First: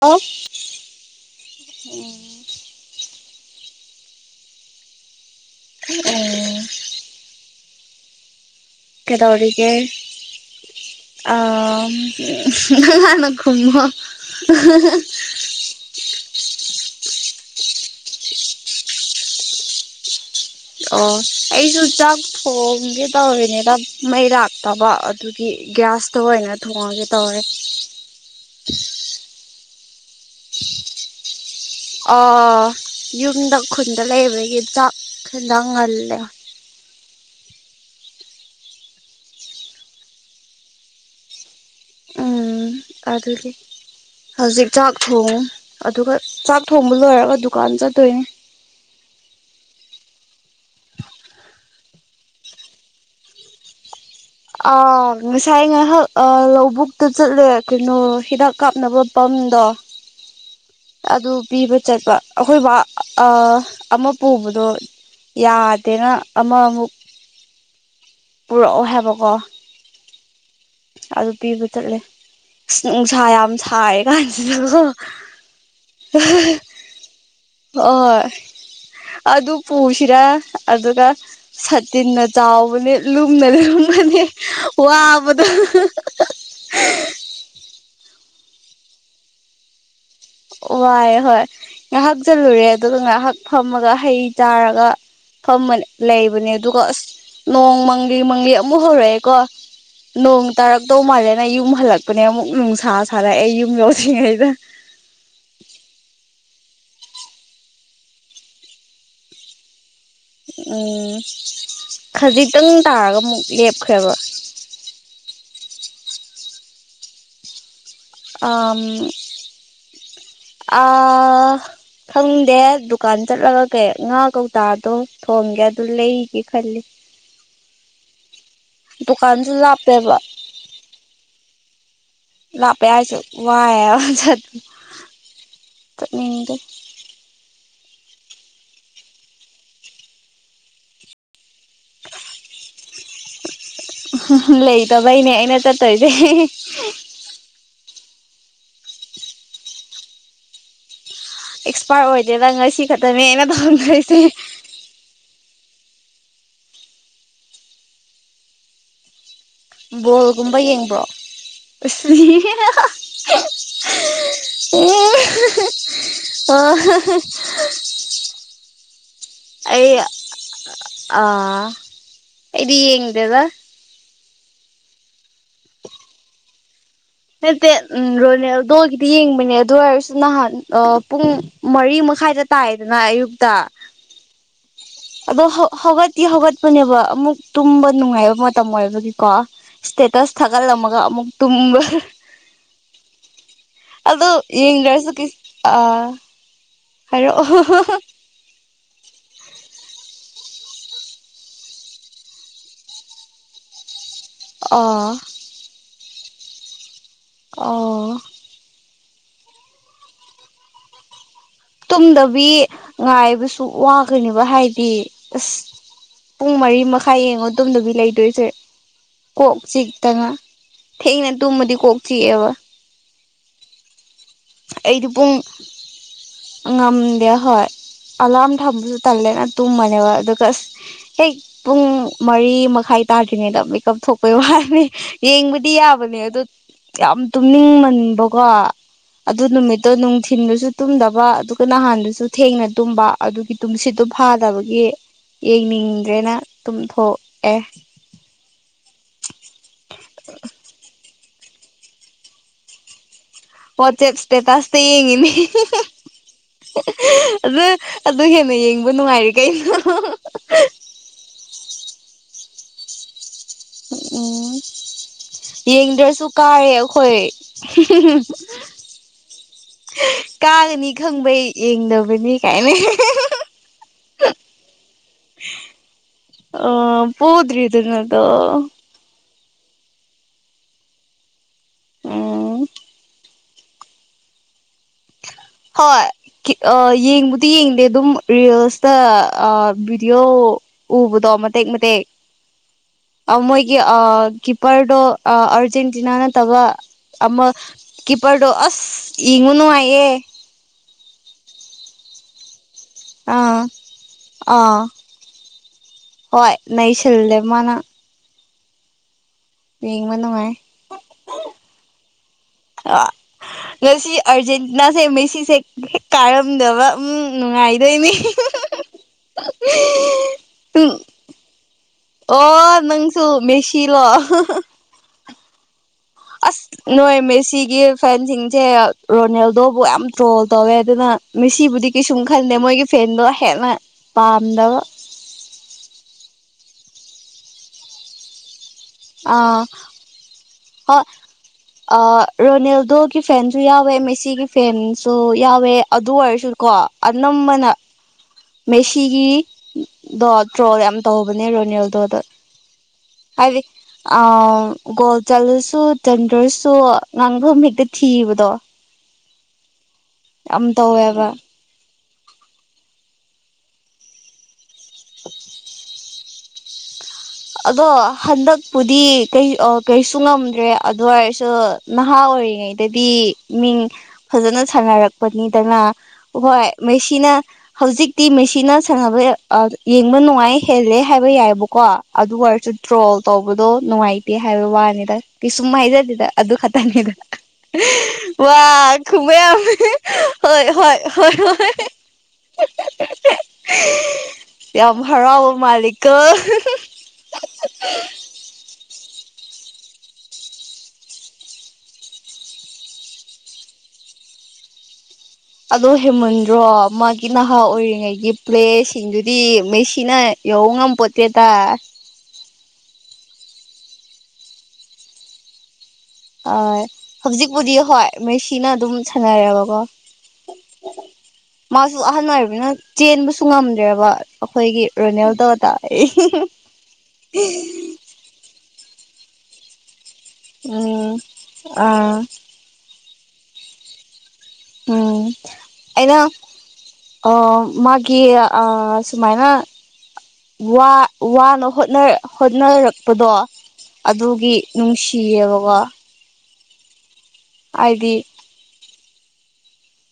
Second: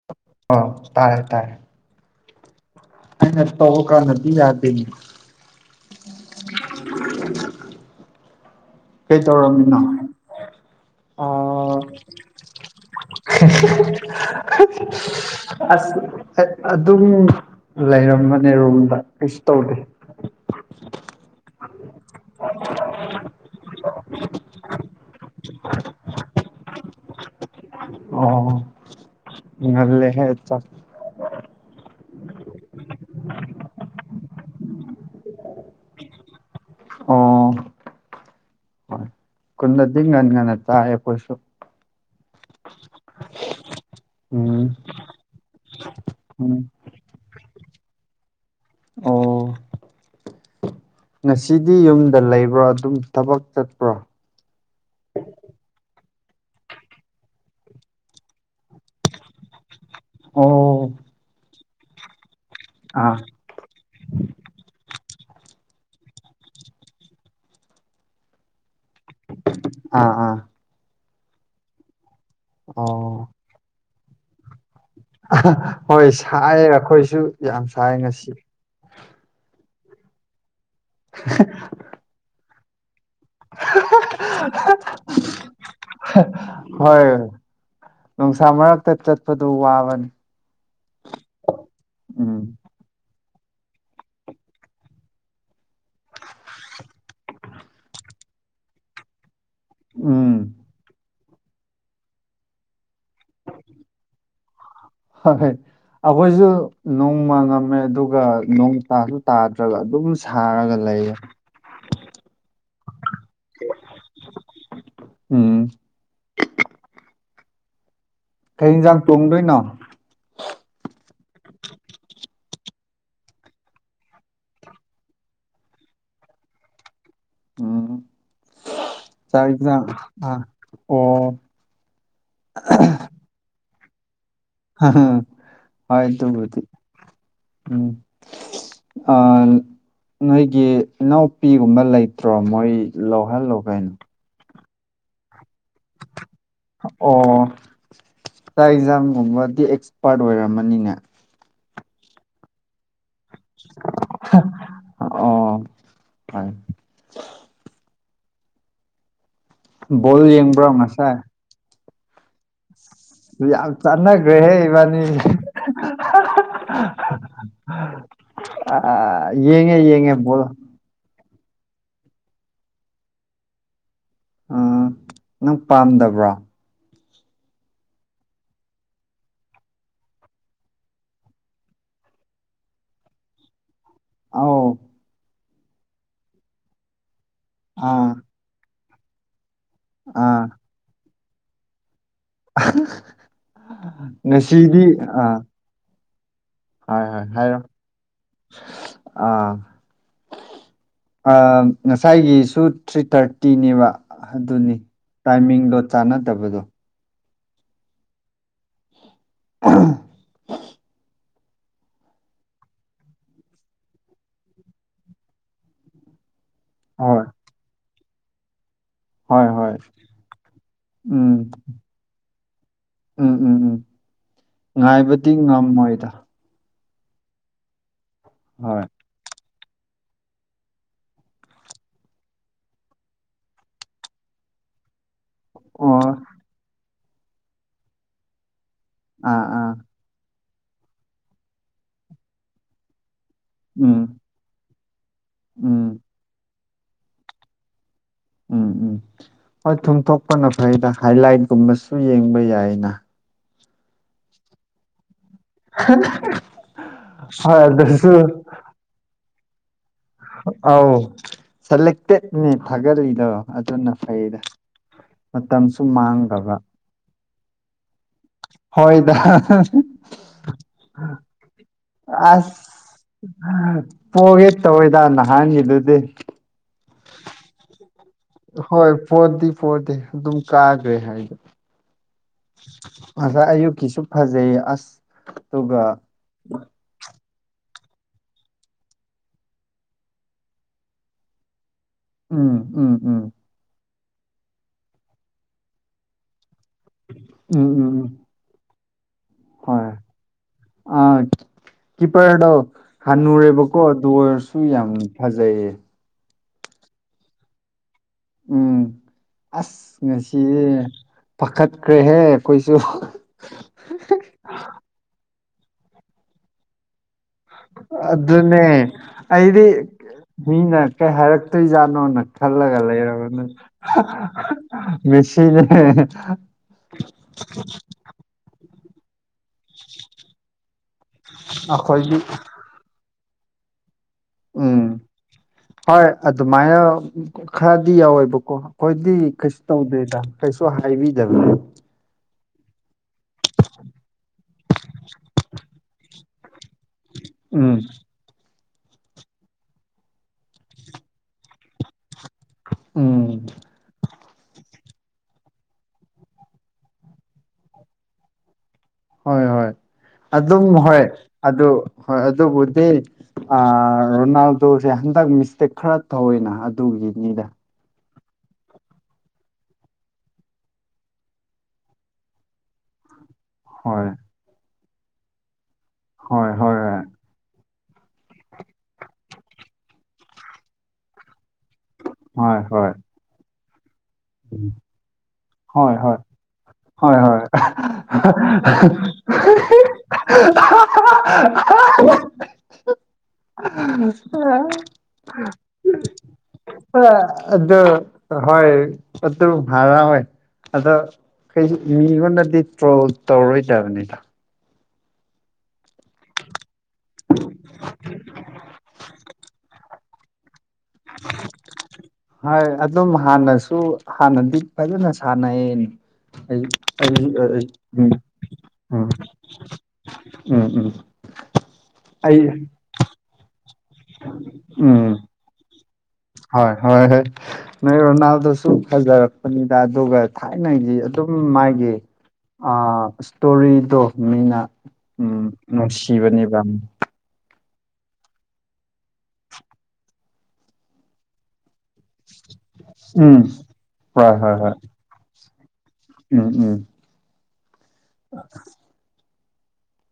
hello ꯎꯝ ꯅꯁ ꯇ ꯀꯥ ꯅ ꯌꯥꯗ ꯑꯣ ꯀꯗꯧꯔꯤꯒ ꯀꯩꯗꯧꯔꯝꯃꯤꯅꯣ ꯑ ꯑꯥ ꯂꯅ ꯈꯨꯝꯃꯣ ꯑꯁ ꯑꯗꯨꯝ ꯂꯩꯔꯝꯕꯅꯦ ꯔꯨꯝꯝꯗ ꯀꯩꯁꯨ ꯇꯧꯗꯦ ꯑꯣ ꯑꯩꯁꯨ ꯆꯥꯛ ꯊꯣꯡꯒꯦ ꯇꯧꯔꯤꯅꯤꯅ ꯃꯩꯔꯥꯛꯇꯕ ꯑꯗꯨꯒꯤ ꯒ꯭ꯌꯥꯁꯇ ꯀꯩꯅ ꯊꯣꯡꯉꯒꯦ ꯇꯧꯔꯦ ꯑꯣ ꯂꯩꯦꯠꯇ ꯑ ꯌꯨꯝꯗ ꯈꯨꯟꯗ ꯂꯩꯕꯒꯤ ꯆꯥꯛ ꯈꯤꯗꯪꯍꯜꯂꯦ [inaudible] ꯑꯣ ꯀꯟꯅꯗꯤ ꯉꯟ ꯉꯅ ꯆꯥꯌꯦ ꯄꯨꯣꯏꯁꯨ ꯑꯗꯨꯗꯤ ꯎꯝ ꯍꯧꯖꯤꯛ ꯆꯥꯛ ꯊꯣꯡꯉꯨ ꯑꯗꯨꯒ ꯎꯝ ꯆꯥꯛ ꯊꯣꯡꯕ ꯂꯣꯏꯔꯒ ꯑꯗꯨ ꯀꯜ ꯆ ꯊꯏ ꯑꯣ ꯉꯁꯤꯗꯤ ꯌꯨꯝꯗ ꯂꯩꯕ꯭ꯔꯣ ꯑꯗꯨꯝ ꯊꯕꯛ ꯆꯠꯄ꯭ꯔꯣ ꯑ ꯉꯁꯥꯏ ꯉꯥꯏꯍꯥꯛ ꯂꯧꯕꯨꯛꯇ ꯆꯠꯂꯦ ꯀꯩꯅꯣ ꯍꯤꯗꯥꯛ ꯀꯥꯞꯅꯕ ꯄꯥꯝ ꯍꯟꯗ ꯑꯣ ꯄꯤꯕ ꯆꯠꯄ ꯑꯩꯈꯣꯏ ꯑꯥ ꯑꯃ ꯄꯨꯕꯗꯣ ꯌꯥꯗꯦꯅ ꯑꯃꯃꯨꯛ ꯄꯨꯔꯛꯑꯣ ꯍꯥꯏꯕꯀꯣ ꯑꯥ ꯑꯥ ꯑꯗꯨ ꯄꯤꯕ ꯆꯠꯂꯦ ꯑꯁ ꯅꯨꯡꯁꯥ ꯑꯣ ꯌꯥꯝ ꯁꯥꯔꯦ ꯀꯥꯟꯁꯤꯗꯣ ꯍꯣꯏ ꯁꯥꯏ ꯑꯩꯈꯣꯏꯁꯨ ꯌꯥꯝ ꯁꯥꯏ ꯍꯣꯏ ꯉꯁꯤ ꯑꯗꯨ ꯄꯨꯁꯤꯔꯥ ꯑꯗꯨꯒ ꯁꯥꯇꯤꯟꯅ ꯆꯥꯎꯕꯅꯤ ꯂꯨꯝꯗꯅ ꯂꯨꯝꯃꯅꯤ ꯋꯥꯕꯗ ꯍꯣꯏ ꯅꯨꯡꯁꯥ ꯃꯔꯛꯇ ꯆꯠꯄꯗꯨ ꯋꯥꯕꯅꯤ ꯋꯥꯏ ꯍꯣꯏ ꯉꯥꯏꯍꯥꯛ ꯎꯝ ꯆꯜꯂꯨꯔꯦ ꯑꯗꯨꯒ ꯉꯥꯏꯍꯥꯛ ꯐꯝꯃꯒ ꯍꯩ ꯆꯥꯔꯒ ꯐꯝꯕꯅꯦ ꯂꯩꯕꯅꯦ ꯑꯗꯨꯒ ꯑꯁ ꯅꯣꯡ ꯃꯪꯂꯤ ꯃꯪꯂꯤ ꯑꯃꯨꯛ ꯍꯧꯔꯛꯑꯦꯀꯣ ꯎꯝ ꯅꯣꯡ ꯇꯥꯔꯛꯗꯧ ꯃꯥꯔꯦ ꯅ ꯌꯨꯝ ꯍꯜꯂꯛꯄꯅꯦ ꯑꯃꯨꯛ ꯅꯨꯡꯁꯥ ꯁꯥꯔꯛꯑꯦ ꯌꯨꯝ ꯌꯧꯁꯤꯉꯩꯗ ꯍꯣꯏꯣꯏ ꯑꯩꯈꯣꯏꯁꯨ ꯅꯣꯡꯃ ꯉꯝꯃꯦ ꯑꯗꯨꯒ ꯅꯣꯡ ꯇꯥꯁꯨ ꯇꯥꯗ꯭ꯔꯒ ꯑꯗꯨꯝ ꯁꯥꯔꯒ ꯎꯝ ꯂꯩꯌꯦ ꯈꯖꯤꯛꯇꯪ ꯇꯥꯔꯒ ꯑꯃꯨꯛ ꯂꯦꯞꯈ꯭ꯔꯦꯕ [inaudible] [inaudible] ꯑ ꯀꯩ ꯌꯦꯟꯁꯥꯡ ꯊꯣꯡꯗꯣꯏꯅꯣ ꯑ ꯈꯪꯗꯦ ꯗꯨꯀꯥꯟ ꯆꯠꯂꯒ ꯀꯩ ꯉꯥ ꯀꯧꯇꯥꯗꯣ ꯊꯣꯝꯒꯦ ꯑꯗꯨ ꯂꯩ ꯊꯦ ꯈꯂꯦ ꯎꯝ ꯆꯥꯏ꯭ꯔ ꯂꯥꯞꯄꯦꯕ ꯑ ꯑꯣ ꯂꯥꯛꯄꯦꯁꯨ ꯋꯥ ꯑ ꯍꯣꯏ ꯇ ꯍꯧꯤ ꯎꯝ ꯑ ꯅꯣꯏꯒꯤ ꯏꯅꯥꯎꯄꯤꯒꯨꯝꯕ ꯂꯩꯇ꯭ꯔꯣ ꯃꯣꯏ ꯂꯧꯍꯜꯂꯣ ꯀꯩꯅꯣ ꯂꯩꯇꯕꯩꯅꯦ ꯑꯩꯅ ꯆꯠꯇꯣꯏꯁꯦ ꯑꯦꯛꯖꯥꯝꯒꯨꯝꯕꯗꯤ ꯑꯦꯛꯁꯄꯥꯔꯠ ꯑꯣꯏꯔꯝꯃꯅꯤꯅꯦ ꯑꯦꯛꯁꯄꯥꯔ ꯑꯣꯏꯗꯦꯗ ꯉꯁꯤ ꯈꯛꯇꯅꯦ ꯑꯩꯅ ꯇꯧꯔꯝꯗꯣꯔꯤꯁꯦ ꯑꯣ [inaudible] ꯕꯣꯜ ꯕꯣꯜꯒꯨꯝꯕ ꯌꯦꯡꯕ꯭ꯔꯣ ꯉꯁꯥꯏ ꯎ ꯌꯥꯝ ꯆꯅꯒ꯭ꯔꯦꯍꯦ ꯏꯕꯅꯤ ꯑ ꯌꯦꯡꯉꯦ ꯑꯩ ꯌꯦꯡꯉꯦ ꯄꯨꯣꯣ ꯑꯥ ꯏꯗꯤ ꯌꯦꯉꯗꯦꯕ ꯎ ꯅꯪ ꯄꯥꯝꯗꯕ꯭ꯔꯣ ꯅꯠꯇꯦ ꯎꯝ ꯔꯣꯅꯦꯜꯗꯣꯒꯤꯗꯤ ꯌꯦꯡꯕꯅꯦ ꯑꯗꯨ ꯑꯣꯏꯔꯁꯨ ꯅꯍꯥꯟ ꯄꯨꯡ ꯃꯔꯤꯛ ꯈꯥꯏꯗ ꯇꯥꯏꯗꯅ ꯑꯌꯨꯛꯇ ꯑꯥꯎ ꯑꯗꯣ ꯍꯧꯒꯠꯇꯤ ꯍꯧꯒꯠꯄꯅꯦꯕ ꯑꯃꯨꯛ ꯇꯨꯝꯕ ꯑꯥ ꯅꯨꯡꯉꯥꯏꯕ ꯃꯇꯝ ꯑꯣꯏꯕꯒꯤꯀꯣ ꯁꯇꯦꯇꯁ ꯑꯥ ꯊꯒꯜ ꯃꯒ ꯑꯃꯒ ꯇꯨꯝ ꯑꯗ ꯉꯁꯤꯗꯤ ꯌꯦꯁꯨ ꯀ ꯑꯥ ꯑ ꯍꯣꯏ ꯍꯣꯏ ꯍꯥꯏꯔꯣ ꯑꯥ ꯉꯁꯥꯏꯒꯤꯁꯨ ꯊ꯭ꯔꯤ ꯊꯥꯔꯇꯤꯅꯦꯕ ꯑꯗꯨꯅꯤ ꯑꯥ ꯇꯥꯏꯃꯤꯡ ꯂꯣ ꯆꯥꯟꯅꯗꯕꯗꯣ ꯑꯣ ꯎ ꯇꯨꯝꯗꯕꯤ ꯉꯥꯏꯕꯁꯨ ꯋꯥꯈꯅꯦꯕ ꯍꯥꯏꯗꯤ ꯑꯁ ꯄꯨꯡ ꯃꯔꯤ ꯃꯈꯥꯏ ꯍꯣꯏ ꯌꯦꯡꯉꯣ ꯇꯣꯝꯗꯕꯤ ꯂꯩꯗꯣꯏꯁꯦ ꯍꯣꯏ ꯀꯣꯛ ꯍꯣꯏ ꯆꯤꯛꯇꯅ ꯊꯦꯡꯅ ꯎꯝ ꯇꯨꯝꯃꯗꯤ ꯀꯣꯛ ꯆꯤꯛꯑꯦꯕ ꯎꯝ ꯎꯝ ꯎꯝ ꯑꯩꯗꯤ ꯉꯥꯏꯕꯗꯤ ꯄꯨꯡ ꯉꯝꯃꯣꯏꯗ ꯉꯝꯗꯦ ꯍꯣꯏ ꯑꯂꯥꯝ ꯍꯣꯏ ꯊꯥꯕꯁꯨ ꯇꯥꯂꯦꯅ ꯇꯨꯝꯃꯅꯦꯕ ꯑꯗꯨꯒ ꯑꯁ ꯍꯦꯛ ꯄꯨꯡ ꯃꯔꯤ ꯃꯈꯥꯏ ꯇꯥꯗ꯭ꯔꯤꯉꯩꯗ ꯃꯦꯀꯞ ꯊꯣꯛꯄꯩ ꯋꯥꯅꯤ ꯌꯦꯡꯕꯗꯤ ꯑꯣ ꯌꯥꯕꯅꯦ ꯑꯗꯣ ꯌꯥꯝ ꯇꯨꯝꯅꯤꯡ ꯃꯟꯕꯀꯣ ꯑꯗꯨ ꯑꯥ ꯑꯥ ꯅꯨꯃꯤꯠꯇꯣ ꯅꯨꯡꯊꯤꯟꯜꯗꯨꯁꯨ ꯇꯨꯝꯗꯕ ꯑꯗꯨꯒ ꯅꯍꯥꯟꯗꯨꯁꯨ ꯊꯦꯡꯅ ꯇꯨꯝꯕ ꯑꯗꯨꯒꯤ ꯇꯨꯝꯁꯤꯠꯇꯨ ꯎꯝ ꯐꯥꯗꯕꯒꯤ ꯎꯝ ꯌꯦꯡꯅꯤꯡꯗ꯭ꯔꯦꯅ ꯇꯨꯝꯊꯣꯛꯑꯦ ꯎꯝ ꯎꯝ ꯍꯣꯏ ꯊꯨꯝꯊꯣꯛꯄꯅ ꯐꯩꯗ ꯍꯥꯏꯂꯥꯏꯠꯀꯨꯝꯕꯁꯨ ꯌꯦꯡꯕ ꯌꯥꯏꯅ ꯋꯥ ꯆꯦꯞꯁꯇꯦ ꯇꯁꯦ ꯌꯦꯡꯉꯅꯤ ꯍꯣꯏ ꯑꯗꯨ ꯑꯗꯨꯁꯨ ꯑꯗꯨ ꯍꯦꯟꯅ ꯌꯦꯡꯕ ꯅꯨꯡꯉꯥꯏꯔꯤ ꯀꯩꯅꯣ ꯑ ꯁꯂꯇꯦ ꯅ ꯊꯒꯔꯗ ꯑꯗꯨꯗ ꯅ ꯐꯩꯗ ꯎꯝ ꯃꯇꯝꯁꯨ ꯌꯦꯡꯗ꯭ꯔꯁꯨ ꯃꯥꯡꯈꯕ ꯀꯥꯔꯦ ꯑꯩꯈꯣꯏ ꯍꯣꯏꯗ ꯀꯥꯒꯅꯤ ꯈꯪꯕꯩ ꯌꯦꯡꯗꯕꯅꯤ ꯀꯥꯏꯅ ꯑꯁ ꯄꯣꯒꯦ ꯇꯧꯋꯦꯗ ꯅꯍꯥꯟꯒꯤꯗꯨꯗꯤ ꯍꯗ꯭ꯔꯤ ꯑꯗꯨ ꯅ ꯍꯣꯏ ꯄꯣꯔꯗꯤ ꯄꯣꯔꯠꯇꯗꯤ ꯑꯗꯨꯝ ꯀꯥꯈ꯭ꯔꯦ ꯍꯥꯏꯗꯣ ꯎꯝ ꯉꯁꯥꯏ ꯑꯌꯨꯛꯀꯤꯁꯨ ꯐꯖꯩꯌꯦ ꯑꯁ ꯑꯗꯨꯒ ꯍꯣꯏ ꯌꯦꯡ ꯌꯦꯡꯗꯦ ꯑꯗꯨꯝ ꯔꯤꯜꯁꯇ ꯚꯤꯗꯤꯑꯣ ꯎꯕꯗꯣ ꯃꯇꯦꯛ ꯃꯇ ꯎꯝ ꯎꯝ ꯎꯝ ꯀꯤꯄꯔꯗꯨꯣ ꯑꯔꯖꯦꯟꯇꯤꯅꯥꯅ ꯇꯕ ꯑꯃ ꯎꯝ ꯎꯝ ꯎꯝ ꯀꯤꯄꯔꯗꯣ ꯑꯁ ꯌꯦꯡꯉꯨꯅꯨꯉꯥꯏꯌꯦꯦ ꯑ ꯀ ꯄꯦꯔ ꯑꯥ ꯍꯅꯨꯔꯦꯕꯀꯣ ꯑꯗꯨ ꯑꯣꯏꯔꯁꯨ ꯑꯥ ꯌꯥꯝ ꯐꯖꯩꯌꯦ ꯍꯣꯏ ꯅꯩꯁꯤꯜꯦ ꯃꯥꯅꯥ ꯎꯝ ꯑꯁ ꯉꯁꯤ ꯅꯨꯡꯉꯥꯏ ꯄꯥꯈꯠꯈ꯭ꯔꯦꯍꯦ ꯑꯩꯈꯣꯏꯁꯨ ꯉꯁꯤ ꯑꯔꯖꯦꯟꯇꯤꯅꯥꯁꯦ ꯃꯦꯁꯤꯁꯦ ꯀꯥꯔꯝꯗꯕ ꯎ ꯑꯗꯨꯗꯅꯦ ꯑꯩꯗꯤ ꯃꯤꯅ ꯎꯝ ꯀꯩ ꯍꯥꯏꯔꯛꯇꯣꯏꯖꯥꯠꯅꯣꯅ ꯈꯜꯂꯒ ꯑꯣ ꯅꯪꯁꯨ ꯂꯩꯔꯕꯅ ꯃꯦꯁꯤꯂꯣ ꯁꯤ ꯑꯁ ꯅꯣꯏ ꯃꯦꯁꯤꯒꯤ ꯐꯦꯟꯁꯤꯡꯁꯦ ꯔꯣꯅꯦꯜꯗꯣꯕꯨ ꯌꯥꯝ ꯇ꯭ꯔꯣꯜ ꯇꯧꯋꯦ ꯑꯗꯨꯅ ꯃꯤꯁꯤꯕꯨꯗꯤ ꯑꯩꯈꯣꯏꯒꯤ ꯀꯩꯁꯨꯝ ꯈꯟꯗꯦ ꯃꯣꯏꯒꯤ ꯐꯦꯟꯗꯣ ꯍꯦꯟꯅ ꯄꯥꯝꯗꯕ ꯎꯝ ꯍꯣꯏ ꯑꯗꯨꯃꯥꯏꯅ ꯈꯔꯗꯤ ꯌꯥꯎꯋꯦꯕꯀꯣ ꯑꯩꯈꯣꯏꯗꯤ ꯀꯩꯁꯨ ꯑꯥ ꯇꯧꯗꯦꯗ ꯀꯩꯁꯨ ꯍꯣꯏ ꯍꯥꯏꯕꯤꯗꯕ ꯑꯥ ꯔꯣꯅꯦꯜꯗꯣꯒꯤ ꯐꯦꯟꯁꯨ ꯌꯥꯎꯋꯦ ꯃꯦꯁꯤꯒꯤ ꯐꯦꯟꯁꯨ ꯌꯥꯎꯋꯦ ꯑꯗꯨ ꯑꯣꯏꯔꯁꯨ ꯀꯣ ꯑꯅꯝꯕꯅ ꯎꯝ ꯃꯦꯁꯤꯒꯤ ꯗꯣ ꯇ꯭ꯔꯣꯜ ꯌꯥꯝ ꯇꯧꯕꯅꯦ ꯔꯣꯅꯦꯜꯗꯣꯗ ꯎꯝ ꯍꯥꯏꯗꯤ ꯑ ꯒꯣꯜ ꯆꯂꯨꯁꯨ ꯆꯟꯗ꯭ꯔꯁꯨ ꯉꯥꯡꯐꯝ ꯍꯦꯛꯇ ꯊꯤꯕꯗꯣ ꯍꯣꯏ ꯍꯣꯏ ꯑꯗꯨꯝ ꯌꯥꯝ ꯍꯣꯏ ꯇꯧꯋꯦꯕ ꯑꯗꯨ ꯍꯣꯏ ꯑꯗꯨꯕꯨꯗꯤ ꯑ ꯔꯣꯅꯥꯜꯗꯨꯁꯦ ꯍꯟꯗꯛ ꯃꯤꯁꯇꯦꯛ ꯈꯔ ꯊꯑꯣꯏꯅ ꯑꯗꯨꯒꯤ ꯑꯗꯣ ꯍꯟꯗꯛꯄꯨꯗꯤ ꯀꯩꯁꯨ ꯉꯝꯗ꯭ꯔꯦ ꯑꯗꯨ ꯑꯣꯏꯔꯁꯨ ꯅꯍꯥ ꯑꯣꯏꯔꯤꯉꯩꯗꯗꯤ ꯃꯤꯡ ꯍꯣꯏ ꯐꯖꯅ ꯁꯥꯟꯅꯔꯛꯄꯅꯤꯗꯅ ꯍꯣꯏ ꯃꯁꯤꯅ ꯍꯧꯖꯤꯛꯇꯤ ꯃꯦꯁꯤꯅ ꯁꯥꯟꯅꯕ ꯌꯦꯡꯕ ꯅꯨꯡꯉꯥꯏ ꯍꯦꯜꯂꯦ ꯍꯥꯏꯕ ꯌꯥꯏꯑꯕꯀꯣ ꯑꯗꯨ ꯑꯣꯏꯔꯁꯨ ꯗ꯭ꯔꯣꯜ ꯇꯧꯕꯗꯣ ꯅꯨꯡꯉꯥꯏ ꯇꯦ ꯍꯥꯏꯕ ꯋꯥꯅꯤꯗ ꯀꯩꯁꯨꯝ ꯍꯥꯏꯖꯗꯦꯗ ꯑꯗꯨ ꯈꯛꯇꯅꯤꯗ ꯋꯥ ꯍꯣꯏ ꯍꯣꯏ ꯍꯣꯏ ꯍꯣꯏ ꯌꯥꯝ ꯍꯔꯥꯎꯕ ꯃꯥꯂꯤꯀꯣ ꯑꯗꯨꯗ ꯍꯣꯏ ꯑꯠꯇ ꯐꯔ ꯑꯣꯏꯣꯏ ꯑꯗ ꯀꯩꯁꯨ ꯃꯤꯉꯣꯟꯗꯗꯤ ꯇ꯭ꯔꯣꯜ ꯇꯧꯔꯣꯏꯗꯕꯅꯤꯗ ꯑꯗꯣ ꯍꯦꯃꯟꯗ꯭ꯔꯣ ꯃꯥꯒꯤ ꯅꯍꯥ ꯑꯣꯏꯔꯤꯉꯩꯒꯤ ꯄ꯭ꯂꯦꯁꯤꯡꯗꯨꯗꯤ ꯃꯦꯁꯤꯅ ꯌꯉ ꯄꯠꯇꯦꯇ ꯍꯣꯏ ꯑꯗꯨꯝ ꯍꯥꯟꯅꯁꯨ ꯍꯥꯟꯅꯗꯤ ꯐꯖꯅ ꯁꯥꯟꯅꯩꯌꯦ ꯑꯩ ꯍꯧꯖꯤꯛꯄꯨꯗꯤ ꯍꯣꯏ ꯃꯦꯁꯤꯅ ꯑꯗꯨꯝ ꯎꯝꯝ ꯁꯥꯟꯅꯔꯦꯕꯀꯣ ꯎꯝ ꯎꯝ ꯃꯥꯁꯨ ꯑꯍꯜ ꯑꯩ ꯑꯣꯏꯔꯕꯅꯤꯅ ꯆꯦꯟꯕꯁꯨ ꯉꯝꯗ꯭ꯔꯦꯕ ꯑꯩꯈꯣꯏꯒꯤ ꯎꯝ ꯔꯣꯅꯦꯜꯗꯗ ꯍꯣꯏ ꯍꯣꯏ ꯍꯣꯏ ꯅꯔ ꯅꯅꯥꯎꯗ ꯁ ꯐꯖꯔꯛꯄꯅꯤꯗꯥ ꯑꯗꯨꯒꯣꯒ ꯊꯥꯏꯅꯒꯤ ꯎꯝ ꯑꯗꯨꯝ ꯃꯥꯒꯤ ꯑꯥ ꯏꯁꯇꯣꯔꯤꯗꯣ ꯃꯤꯅ ꯎꯝ ꯑꯩꯅ ꯅꯨꯡꯁꯤꯕꯅꯦꯕ ꯃꯥꯒꯤ ꯁꯨꯃꯥꯏꯅ ꯋꯥꯅ ꯣꯠꯅ ꯍꯣꯠꯅꯔꯛꯄꯗꯣ ꯎꯝ ꯍꯣꯏ ꯑꯗꯨꯒꯤ ꯍꯣꯏ ꯍꯣꯏ ꯅꯨꯡꯁꯤꯌꯦꯕꯀꯣ ꯎꯝ ꯎꯝ ꯍꯥꯏꯗꯤ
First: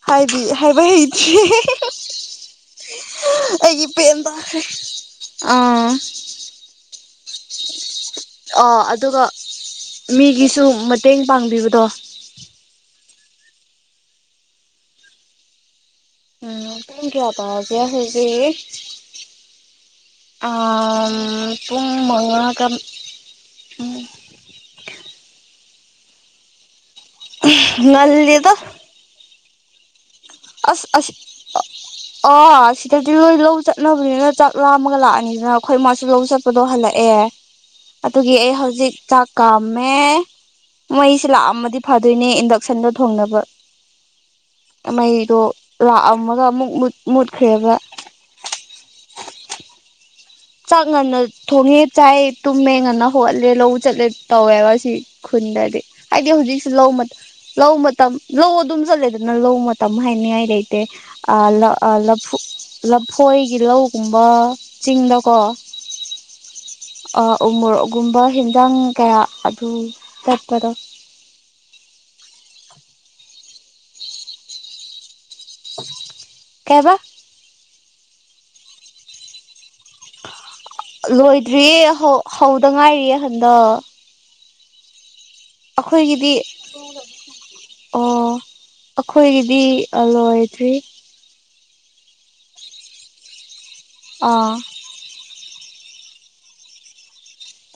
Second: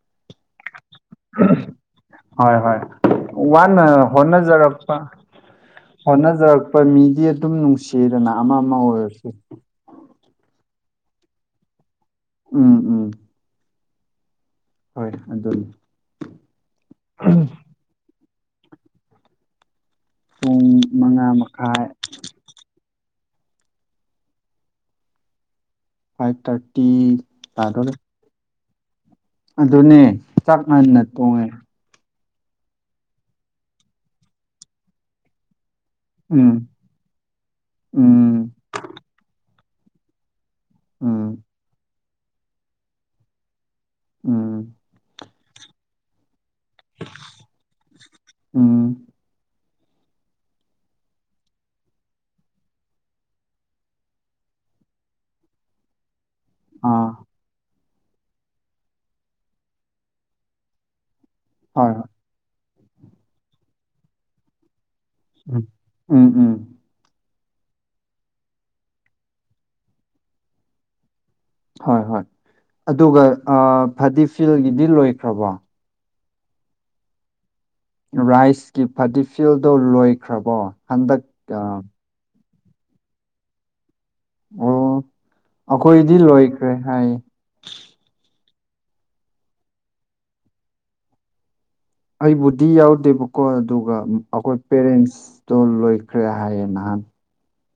ꯍꯥꯏꯗꯤ ꯍꯥꯏ ꯏꯗꯤꯦ ꯍꯣꯏ ꯍꯣꯏ ꯋꯥꯅ ꯍꯣꯠꯅꯖꯔꯛꯄ ꯑꯥ ꯍꯣꯠꯅꯖꯔꯛꯄ ꯃꯤꯗꯤ ꯑꯗꯨꯝ ꯅꯨꯡꯁꯤ ꯑꯣ ꯑꯗꯨꯒ ꯃꯤꯒꯤꯁꯨ ꯃꯇꯦꯡ ꯄꯥꯡꯕꯤꯕꯗꯣ ꯎꯝ ꯎꯝ ꯍꯣꯏ ꯑꯗꯨ ꯎꯝ ꯊ ꯀꯌꯥ ꯄ ꯀꯌꯥ ꯍꯥꯏꯒꯦ ꯑ ꯄꯨꯡ ꯃꯉꯥ ꯃꯈꯥꯏ ꯄꯨꯡ ꯃꯉꯥ ꯀ ꯑ ꯐꯥꯏꯚ ꯊꯥꯔꯇꯤ ꯇꯗꯔ ꯉꯜꯂꯤꯗ ꯑꯗꯨꯅꯦ ꯆꯥꯛ ꯃꯥꯟꯟꯅ ꯇꯣꯡꯉꯦ ꯑ ꯁꯤꯗꯗꯤ ꯂꯣꯏ ꯂꯧ ꯆꯠꯅꯕꯅꯤꯅ ꯆꯥꯛ ꯂꯥꯝꯃꯒ ꯂꯥꯛꯑꯅꯤꯗꯅ ꯑꯩꯈꯣꯏ ꯃꯥꯁꯨ ꯂꯧ ꯆꯠꯄꯗꯣ ꯎꯝ ꯍꯜꯂꯛꯑꯦ ꯑꯗꯨꯒꯤ ꯎꯝ ꯑꯩ ꯍꯧꯖꯤꯛ ꯆꯥꯛ ꯀꯥꯝꯃꯦ ꯃꯩꯁꯤꯦ ꯎꯝ ꯂꯥꯛꯑꯝꯃꯗꯤ ꯐꯥꯗꯣꯏꯅꯦ ꯏꯟꯗꯛꯁꯟꯗꯣ ꯊꯣꯡꯅꯕ ꯎꯝ ꯃꯩ ꯑꯗꯣ ꯂꯥꯛꯑꯝꯃꯒ ꯑꯃꯨꯛ ꯃꯨꯠꯈ꯭ꯔꯦꯕ ꯎꯝ ꯆꯥꯛ ꯉꯟꯅ ꯊꯣꯡꯉꯦ ꯆꯥꯏ ꯇꯨꯝꯃꯦ ꯉꯟꯅ ꯍꯧꯒꯠꯂꯦ ꯂꯧ ꯆꯠꯂꯦ ꯇꯧꯋꯦꯕ ꯁꯤ ꯗꯤ ꯍꯥꯏꯗꯤ ꯍꯧꯖꯤꯛꯁ ꯂꯧ ꯑꯥ ꯂꯧ ꯃꯇꯝ ꯂꯧ ꯑꯗꯨꯝ ꯆꯠꯂꯦꯗꯅ ꯂꯧ ꯃꯇꯝ ꯍꯥꯏꯅꯤꯡꯉꯥꯏ ꯂꯩꯇꯦ ꯍꯣꯏ ꯍꯣꯏ ꯂꯐꯨ ꯂꯐꯣꯏꯒꯤ ꯂꯧꯒꯨꯝꯕ ꯆꯤꯡꯗ ꯎꯝ ꯎꯝ ꯎꯝ ꯎꯣꯔꯣꯛꯒꯨꯝꯕ ꯍꯤꯟꯖꯥꯡ ꯀꯌꯥ ꯑꯗꯨ ꯆꯠꯄꯗꯣ ꯍꯣꯏ ꯍꯣꯏ ꯑꯗꯨꯒ ꯐꯗꯤꯐꯤꯜꯒꯤꯗꯤ ꯂꯣꯏꯈ꯭ꯔꯕꯣ ꯀꯥꯏꯕ ꯔꯥꯏꯁꯀꯤ ꯐꯗꯤꯐꯤꯜꯗꯨꯣ ꯂꯣꯏꯈ꯭ꯔꯕꯣ ꯍꯟꯗꯛ ꯂꯣꯏꯗ꯭ꯔꯤꯌꯦ ꯍꯧꯗ ꯉꯥꯏꯔꯤꯌꯦ ꯑꯍꯟꯗꯣ ꯑꯣ ꯑꯩꯈꯣꯏꯗꯤ ꯂꯣꯏꯈ꯭ꯔꯦ ꯍꯥꯏ ꯑꯣ ꯑꯩꯈꯣꯏꯒꯤꯗꯤ ꯂꯣꯏꯗ꯭ꯔꯤ ꯑꯩꯕꯨꯗꯤ ꯌꯥꯎꯗꯦꯕꯀꯣ ꯑꯗꯨꯒ ꯑꯥ ꯑꯩꯈꯣꯏ ꯄꯦꯔꯦꯟꯁ ꯇꯣ ꯂꯣꯏꯈ꯭ꯔꯦ ꯍꯥꯏꯌꯦꯦ ꯅꯍꯥꯟ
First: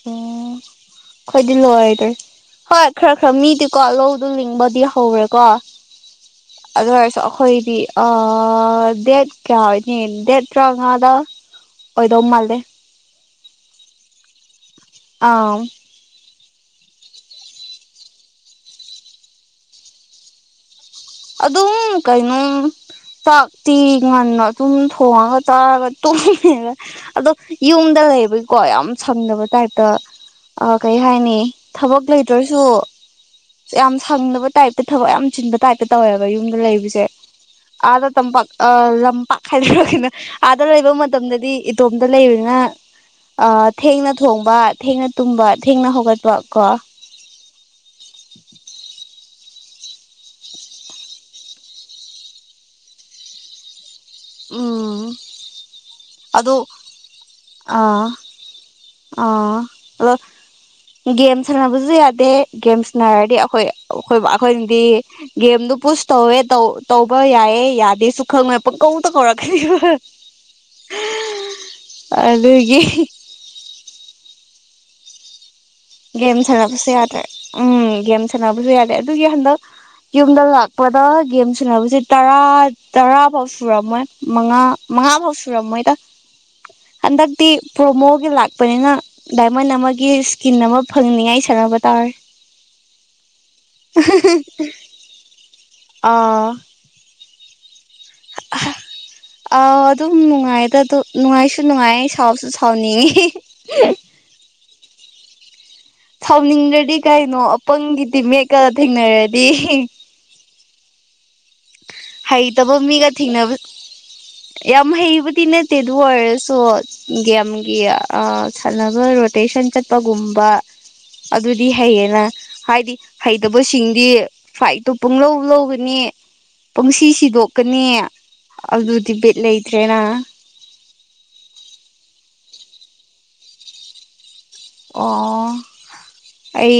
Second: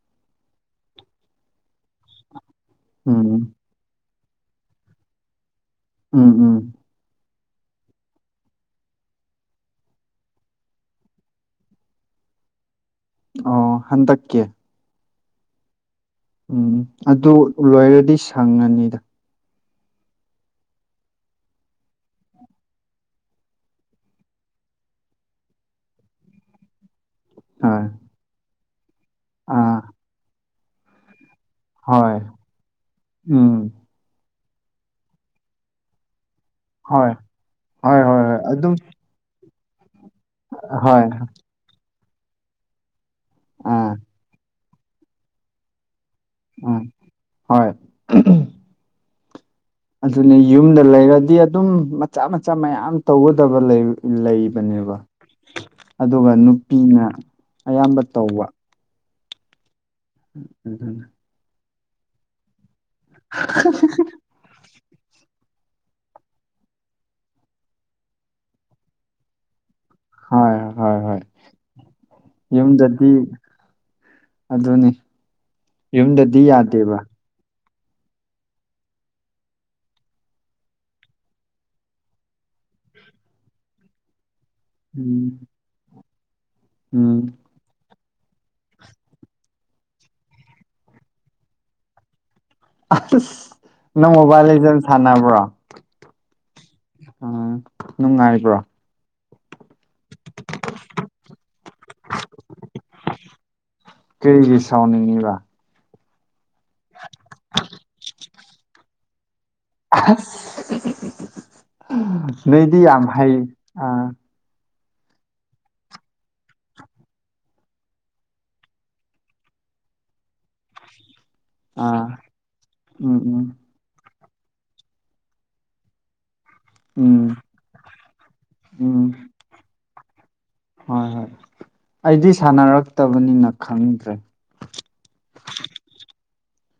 ꯑꯣ ꯑꯩꯣꯏꯗꯤ ꯂꯣꯏꯗꯣꯏ ꯍꯣꯏ ꯈꯔ ꯎꯝ ꯈꯔ ꯃꯤꯗꯤꯀꯣ ꯂꯧ ꯑꯗꯨ ꯂꯤꯡꯕꯗꯤ ꯍꯧꯔꯦꯀꯣ ꯎꯝ ꯎꯝ ꯍꯣꯏꯗꯤ ꯑ ꯗꯦꯠ ꯀ꯭ꯔꯥꯅꯦ ꯗꯦꯠ ꯇꯔꯥ ꯉꯥꯗ ꯑꯣꯏꯗꯧ ꯃꯥꯜꯂꯦ ꯑꯣ ꯍꯟꯗꯛꯀꯤꯦ ꯑꯥ ꯎꯝ ꯑꯗꯨ ꯂꯣꯏꯔꯗꯤ ꯁꯪꯉꯅꯤꯗ ꯑꯗꯨꯝ ꯀꯩꯅꯣ ꯆꯥꯛꯇꯤ ꯉꯟꯅ ꯑꯗꯨꯝ ꯊꯣꯡꯉꯒ ꯆꯥꯔꯒ ꯇꯨꯝꯃ‌ꯦꯗ ꯑꯗꯣ ꯍꯣꯏ ꯌꯨꯝꯗ ꯂꯩꯕꯩ ꯀꯣ ꯌꯥꯝ ꯁꯪꯗꯕ ꯑꯥ ꯇꯥꯏꯞꯇ ꯀꯩ ꯍꯥꯏꯅꯤ ꯊꯕꯛ ꯍꯣꯏ ꯂꯩꯇ꯭ꯔꯁꯨ ꯎꯝ ꯌꯥꯝ ꯁꯪꯗꯕ ꯇꯥꯏꯞꯇ ꯊꯕꯛ ꯌꯥꯝ ꯆꯤꯟꯕ ꯇꯥꯏꯞꯇ ꯇꯧꯋꯦꯕ ꯌꯨꯝꯗ ꯂꯩꯕꯁꯦ ꯍꯣꯏ ꯍꯣꯏ ꯑꯥꯗ ꯍꯣꯏ ꯍꯣꯏ ꯇꯝꯄꯥꯛ ꯑꯗꯨꯝ ꯑꯥ ꯂꯝꯄꯥꯛ ꯍꯥꯏꯗꯔ ꯀꯩꯅ‌ꯣ ꯑꯥꯗ ꯂꯩꯕ ꯍꯣꯏ ꯃꯇꯝꯗꯗꯤ ꯏꯇꯣꯝꯇ ꯂꯩꯕꯅꯤꯅ ꯑ ꯑꯥ ꯊꯦꯡꯅ ꯊꯣꯡꯕ ꯊꯦꯡꯅ ꯇꯨꯝꯕ ꯊꯦꯡꯅ ꯍꯧꯒꯠꯄ ꯀꯣ ꯎꯝ ꯍꯣꯏ ꯑꯗꯨꯅꯤ ꯌꯨꯝꯗ ꯂꯩꯔꯗꯤ ꯑꯗꯨꯝ ꯃꯆꯥ ꯃꯆꯥ ꯃꯌꯥꯝ ꯇꯧꯒꯗꯕ ꯂꯩꯕ ꯂꯩꯕꯅꯦꯕ ꯎꯝ ꯑꯗꯨꯒ ꯑꯗꯣ ꯅꯨꯄꯤꯅ ꯑꯌꯥꯝꯕ ꯑꯥ ꯇꯧꯕ ꯑꯥ ꯑꯗꯣ ꯎꯝ ꯑꯗꯨꯅ ꯒꯦꯝ ꯁꯥꯟꯅꯕꯁꯨ ꯌꯥꯗꯦ ꯒꯦꯝ ꯁꯥꯟꯅꯔꯗꯤ ꯑꯩꯈꯣꯏ ꯑꯩꯈꯣꯏ ꯕ ꯑꯩꯈꯣꯏ ꯗꯤ ꯒꯦꯝꯗꯨ ꯄꯨꯁ ꯇꯧꯋ‌ꯦ ꯇꯧꯕ ꯌꯥꯏꯑꯦ ꯌꯥꯗꯦꯁꯨ ꯈꯪꯉꯣꯏ ꯄꯪꯀꯧꯇ ꯀꯧꯔꯛꯀꯅꯤꯕ ꯍꯣꯏ ꯍꯣꯏ ꯍꯣꯏ ꯑꯗꯨꯒꯤ ꯌꯨꯝꯗꯗꯤ ꯑꯗꯨꯅꯤ ꯒꯦꯝ ꯌꯨꯝꯗꯗꯤ ꯁꯥꯟꯅꯕꯁꯨ ꯌꯥꯗꯦꯕ ꯌꯥꯗ꯭ꯔꯦ ꯎꯝ ꯒꯦꯝ ꯁꯥꯟꯅꯕꯁꯨ ꯌꯥꯗ‌ꯦ ꯑꯗꯨꯒꯤ ꯍꯟꯗꯛ ꯌꯨꯝꯗ ꯂꯥꯛꯄꯗ ꯒꯦꯝ ꯁꯟꯅꯕꯁꯦ ꯇꯔꯥ ꯇꯔꯥꯐꯥꯎ ꯁꯨꯔꯝꯃꯣꯏ ꯃꯉꯥ ꯃꯉꯥ ꯐꯥꯎ ꯎꯝ ꯁꯨꯔꯝꯃꯣꯏꯗ ꯎꯝ ꯍꯟꯗꯛꯇꯤ ꯄ꯭ꯔꯣꯃꯣ ꯂꯥꯛꯄꯅꯤꯅ ꯗꯥꯏꯃꯟ ꯑꯃꯒꯤ ꯏꯁꯀꯤꯟ ꯑꯃ ꯐꯪꯅꯤꯉꯥꯏ ꯁꯥꯟꯅꯕ ꯇꯥꯔꯦ ꯑꯁ ꯅꯪ ꯃꯣꯕꯥꯏꯜ ꯂꯤꯖ‌ꯦꯟ ꯁꯥꯟꯅꯕ꯭ꯔꯣ ꯑꯥ ꯎꯝ ꯅꯨꯡꯉꯥꯏꯕ꯭ꯔꯣ ꯑꯧ ꯑꯗꯨꯝ ꯅꯨꯡꯉꯥꯏꯗ ꯗꯨ ꯅꯨꯡꯉꯥꯏꯁꯨ ꯅꯨꯡꯉꯥꯏ ꯁꯥꯎꯁꯨ ꯁꯥꯎꯅꯤꯡꯉꯤ ꯀꯔꯤꯒꯤ ꯁꯥꯎꯅꯤꯡꯉꯤꯕ ꯁꯥꯎꯅꯤꯡꯗ꯭ꯔꯗꯤ ꯀꯩꯅꯣ ꯑꯄꯪꯒꯤ ꯇꯤꯝꯃꯦꯠꯀ ꯊꯦꯡꯅꯔꯗꯤ ꯍꯩꯇꯕ ꯅꯣꯏꯗꯤ ꯌꯥꯝ ꯃꯤꯒ ꯍꯩ ꯊꯦꯡꯅꯕ ꯑꯥ ꯌꯥꯝ ꯍꯩꯕꯗꯤ ꯅꯠꯇꯦ ꯑꯗꯨ ꯑꯣꯏꯔꯁꯨ ꯒꯦꯝꯒꯤ ꯁꯥꯟꯅꯕ ꯔꯣꯇꯦꯁꯟ ꯆꯠꯄꯒꯨꯝꯕ ꯑꯗꯨꯗꯤ ꯑꯥ ꯍꯩꯌꯦꯅ ꯍꯥꯏꯗꯤ ꯎꯝ ꯎꯝ ꯍꯩꯇꯕꯁꯤꯡꯗꯤ ꯐꯥꯏꯠꯗꯣ ꯄꯨꯡ ꯂꯧ ꯂꯧꯒꯅꯤ ꯄꯪꯁꯤ ꯎꯝ ꯁꯤꯗꯣꯛꯀꯅꯤ ꯎꯝ ꯑꯗꯨꯗꯤ ꯕꯤꯠ ꯂꯩꯇ꯭ꯔꯦꯅ ꯍꯣꯏ ꯍꯣꯏ ꯑꯩꯗꯤ ꯁꯥꯟꯅꯔꯛꯇꯕꯅꯤꯅ ꯈꯪꯗ꯭ꯔꯦ ꯑꯣ ꯑꯩ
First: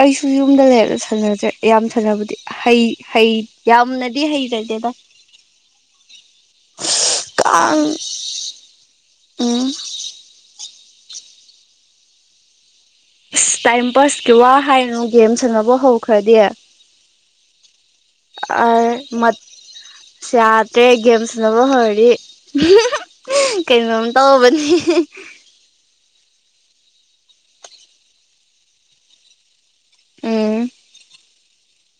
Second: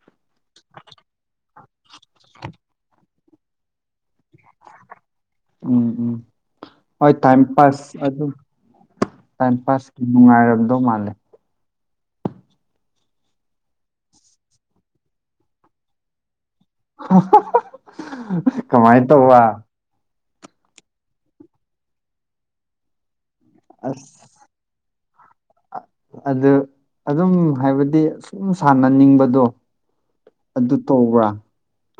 ꯑꯩꯁꯨ ꯌꯨꯝꯗ ꯂꯩꯔꯒ ꯁꯥꯟꯅꯗꯔꯦ ꯌꯥꯝ ꯁꯟꯅꯕꯗꯤ ꯍꯩ ꯍꯩ ꯌꯥꯝꯅꯗꯤ ꯍꯩꯖꯗꯦꯗ ꯎꯝ ꯎꯝ ꯍꯣꯏ ꯇꯥꯏꯝ ꯀꯥꯡ ꯄꯥꯁ ꯑꯗꯨꯝ ꯇꯥꯏꯝ ꯎꯝ ꯄꯥꯁꯀꯤ ꯅꯨꯡꯉꯥꯏꯔꯝꯗꯧ ꯃꯥꯜꯂꯦ ꯑꯁ ꯇꯥꯏꯝ ꯄꯥꯁꯀꯤ ꯋꯥ ꯍꯥꯏꯅꯨ ꯒꯦꯝ ꯁꯥꯟꯅꯕ ꯍꯧꯈ꯭ꯔꯗꯤ [unintelligible] ꯀꯃꯥꯏ ꯃꯠ ꯇꯧꯕ ꯌꯥꯗ꯭ꯔꯦ ꯒꯦꯝ ꯁꯟꯅꯕ ꯍꯧꯔꯗꯤ ꯀꯩꯅꯣꯝ ꯑꯁ ꯇꯧꯕꯅꯤ [unintelligible] ꯑꯗꯨ ꯑꯗꯨꯝ ꯍꯥꯏꯕꯗꯤ ꯁꯨꯝ ꯁꯥꯟꯅꯅꯤꯡꯕꯗꯣ ꯎꯝ ꯑꯗꯨ ꯇꯧꯕ꯭ꯔꯥ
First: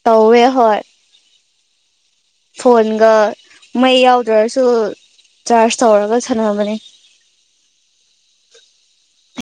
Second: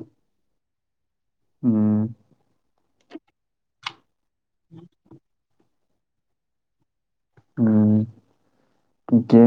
ꯇꯧꯋꯦ ꯍ‌ꯣꯏ ꯎꯝ ꯐꯣꯟꯒ ꯃꯩ ꯌꯥꯎꯗ꯭ꯔꯁꯨ ꯆꯥꯔꯖ ꯇꯧꯔꯒ ꯁꯥꯟꯅꯕꯅꯦ ꯎꯝ ꯒ‌ꯦꯝ